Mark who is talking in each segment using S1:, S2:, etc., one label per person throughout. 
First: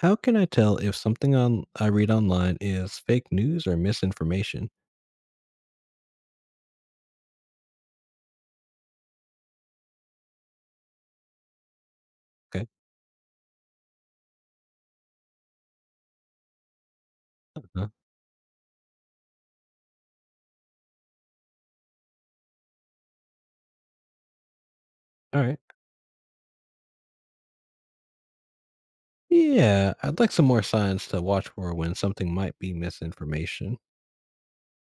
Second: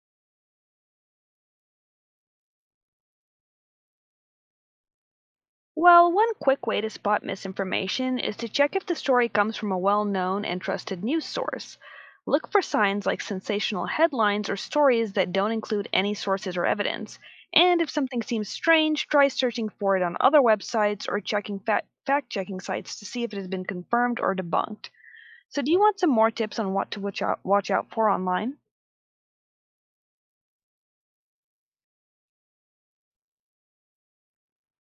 S1: How can I tell if something on I read online is fake news or misinformation?
S2: Well, one quick way to spot misinformation is to check if the story comes from a well known and trusted news source. Look for
S1: Okay.
S2: signs like sensational headlines or stories that don't include any sources or evidence. And
S1: Uh-huh.
S2: if something seems strange, try searching for it on other websites or checking fact checking sites to see if it has been confirmed or debunked.
S1: All right.
S2: So, do you want some more tips on what to watch out for online?
S1: Yeah, I'd like some more signs to watch for when something might be misinformation.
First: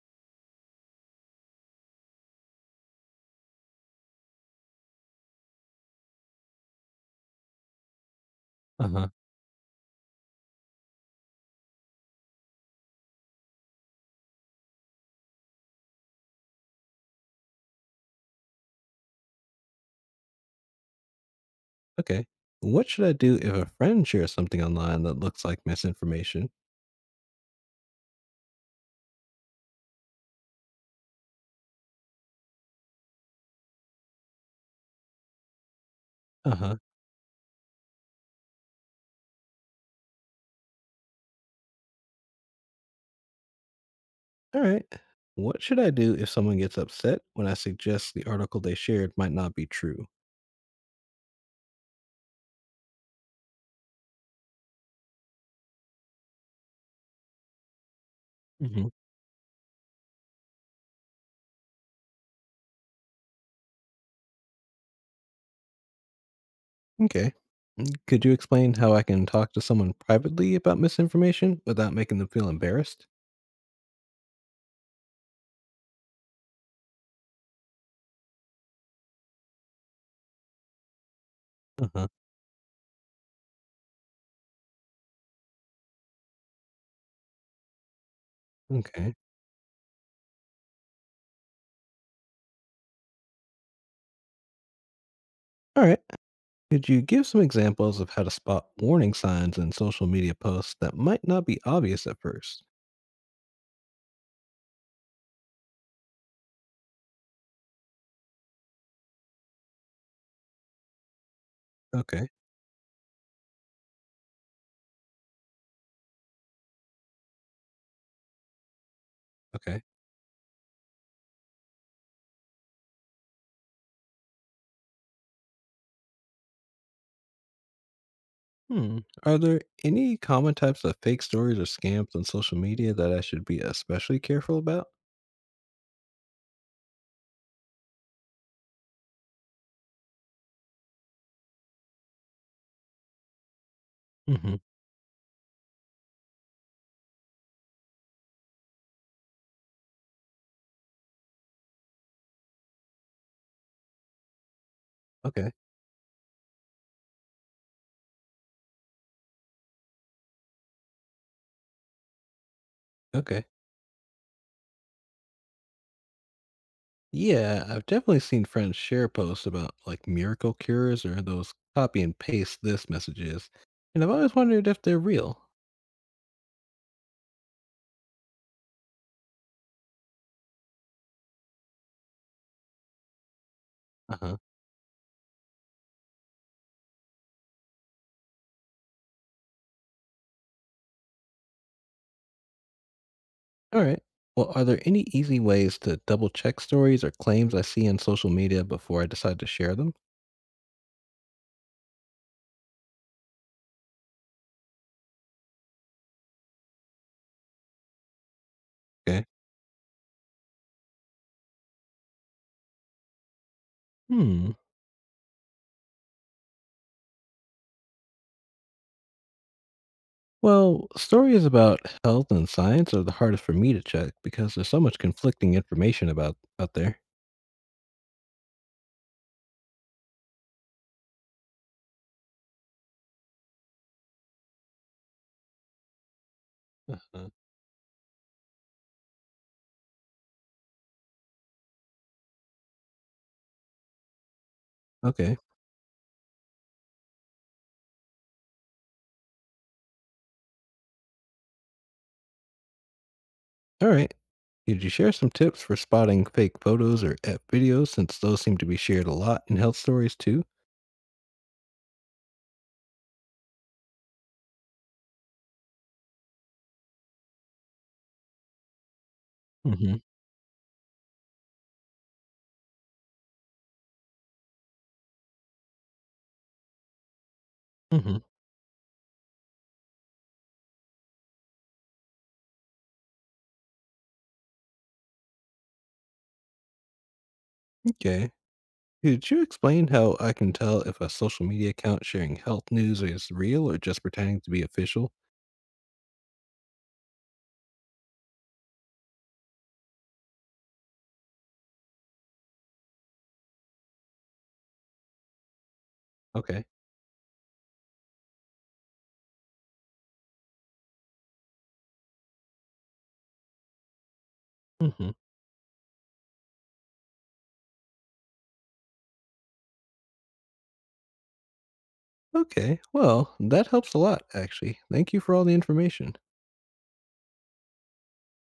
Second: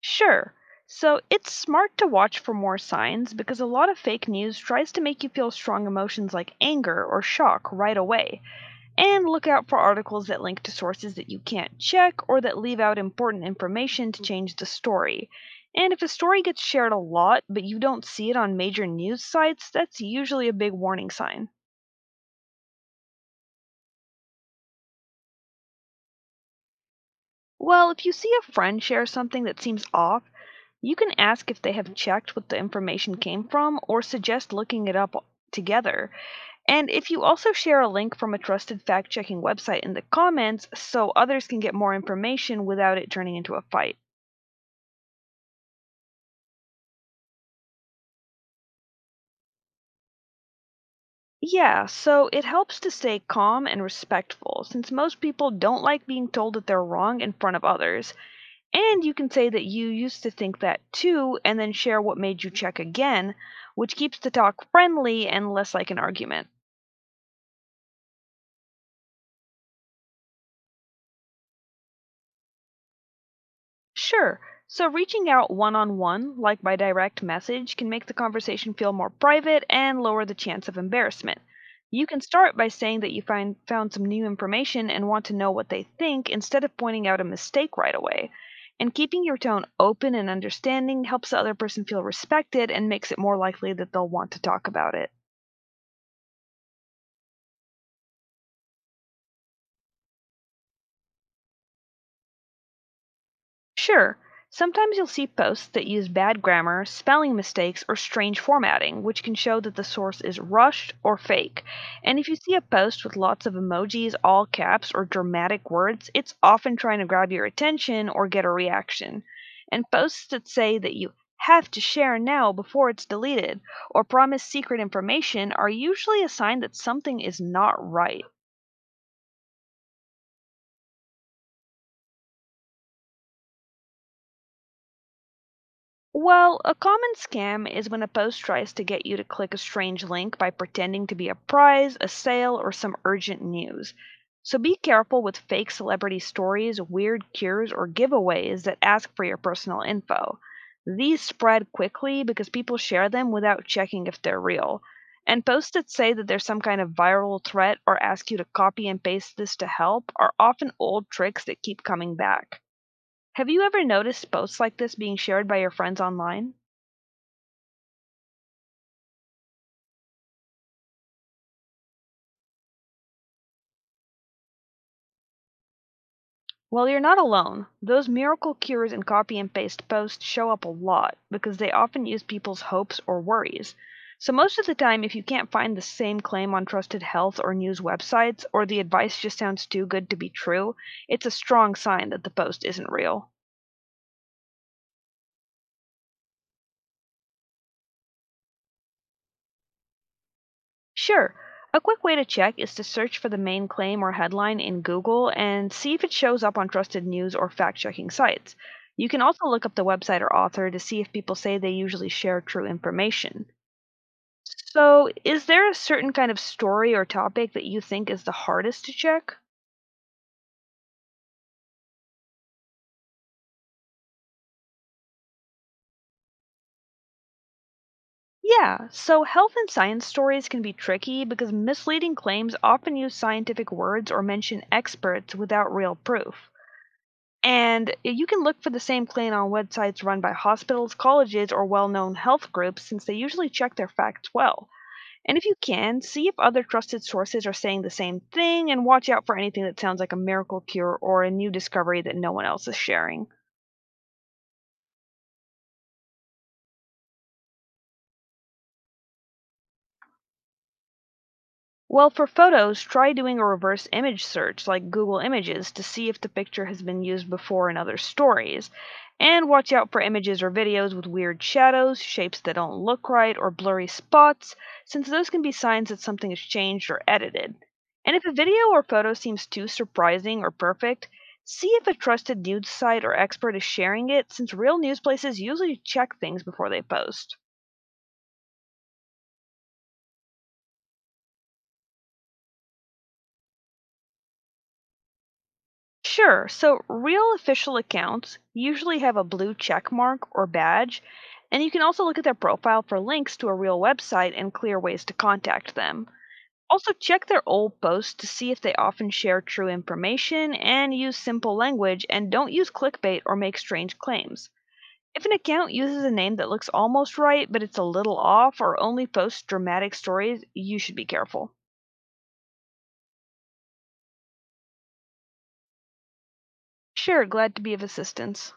S2: Sure. So it's smart to watch for more signs because a lot of fake news tries to make you feel strong emotions like anger or shock right away.
S1: Uh huh.
S2: And look out for articles that link to sources that you can't check or that leave out important information to change the story. And if a story gets shared a lot but you don't see it on major news sites, that's usually a big warning sign.
S1: Okay. What should I do if a friend shares something online that looks like misinformation?
S2: Well, if you see a friend share something that seems off, you can ask if they have checked what the information came from or suggest looking it up together.
S1: Uh huh.
S2: And if you also share a link from a trusted fact checking website in the comments so others can get more information without it turning into a fight.
S1: All right. What should I do if someone gets upset when I suggest the article they shared might not be true?
S2: Yeah, so it helps to stay calm and respectful since most people don't like being told that they're wrong in front of others.
S1: Hmm.
S2: And you can say that you used to think that too, and then share what made you check again, which keeps the talk friendly and less like an argument.
S1: Okay. Could you explain how I can talk to someone privately about misinformation without making them feel embarrassed?
S2: Sure, so reaching out one on one, like by direct message, can make the conversation feel more private and lower the chance of embarrassment.
S1: Uh-huh.
S2: You can start by saying that you found some new information and want to know what they think instead of pointing out a mistake right away. And
S1: Okay.
S2: keeping your tone open and understanding helps the other person feel respected and makes it more likely that they'll want to talk about it.
S1: All right. Could you give some examples of how to spot warning signs in social media posts that might not be obvious at first?
S2: Sure, sometimes you'll see posts that use bad grammar, spelling mistakes, or strange formatting, which can show that the source is rushed or fake. And
S1: Okay.
S2: if you see a post with lots of emojis, all caps, or dramatic words, it's often trying to grab your attention or get a reaction.
S1: Okay.
S2: And posts that say that you have to share now before it's deleted or promise secret information are usually a sign that something is not right.
S1: Hmm. Are there any common types of fake stories or scams on social media that I should be especially careful about?
S2: Well, a common scam is when a post tries to get you to click a strange link by pretending to be a prize, a sale, or some urgent news.
S1: Mm-hmm.
S2: So be careful with fake celebrity stories, weird cures, or giveaways that ask for your personal info. These spread quickly because people share them without checking if they're real. And
S1: Okay.
S2: posts that say that there's some kind of viral threat or ask you to copy and paste this to help are often old tricks that keep coming back.
S1: Okay.
S2: Have you ever noticed posts like this being shared by your friends online?
S1: Yeah, I've definitely seen friends share posts about miracle cures or those copy and paste this messages, and I've always wondered if they're real.
S2: Well, you're not alone. Those miracle cures and copy and paste posts show up a lot because they often use people's hopes or worries.
S1: Uh
S2: So,
S1: huh.
S2: most of the time, if you can't find the same claim on trusted health or news websites, or the advice just sounds too good to be true, it's a strong sign that the post isn't real.
S1: All right. Well, are there any easy ways to double check stories or claims I see on social media before I decide to share them?
S2: Sure. A quick way to check is to search for the main claim or headline in Google and see if it shows up on trusted news or fact checking sites. You can
S1: Okay.
S2: also look up the website or author to see if people say they usually share true information.
S1: Hmm.
S2: So, is there a certain kind of story or topic that you think is the hardest to check?
S1: Well, stories about health and science are the hardest for me to check because there's so much conflicting information about out there.
S2: Yeah, so health and science stories can be tricky because misleading claims often use scientific words or mention experts without real proof.
S1: Uh-huh.
S2: And you can look for the same claim on websites run by hospitals, colleges, or well known health groups since they usually check their facts well.
S1: Okay.
S2: And if you can, see if other trusted sources are saying the same thing and watch out for anything that sounds like a miracle cure or a new discovery that no one else is sharing.
S1: All right. Could you share some tips for spotting fake photos or app videos since those seem to be shared a lot in health stories too?
S2: Well, for photos, try doing a reverse image search like Google Images to see if the picture has been used before in other stories. And watch out
S1: Mm-hmm.
S2: for images or videos with weird shadows, shapes that don't look right, or blurry spots, since those can be signs that something is changed or edited. And
S1: Mm-hmm.
S2: if a video or photo seems too surprising or perfect, see if a trusted news site or expert is sharing it, since real news places usually check things before they post.
S1: Okay. Could you explain how I can tell if a social media account sharing health news is real or just pretending to be official?
S2: Sure. So real official accounts usually have a blue check mark or badge, and you can also look at their profile for links to a real website and clear ways to contact them.
S1: Okay.
S2: Also, check their old posts to see if they often share true information and use simple language and don't use clickbait or make strange claims.
S1: Hmm.
S2: If an account uses a name that looks almost right but it's a little off or only posts dramatic stories, you should be careful.
S1: Okay. Well, that helps a lot, actually. Thank you for all the information.
S2: Sure, glad to be of assistance.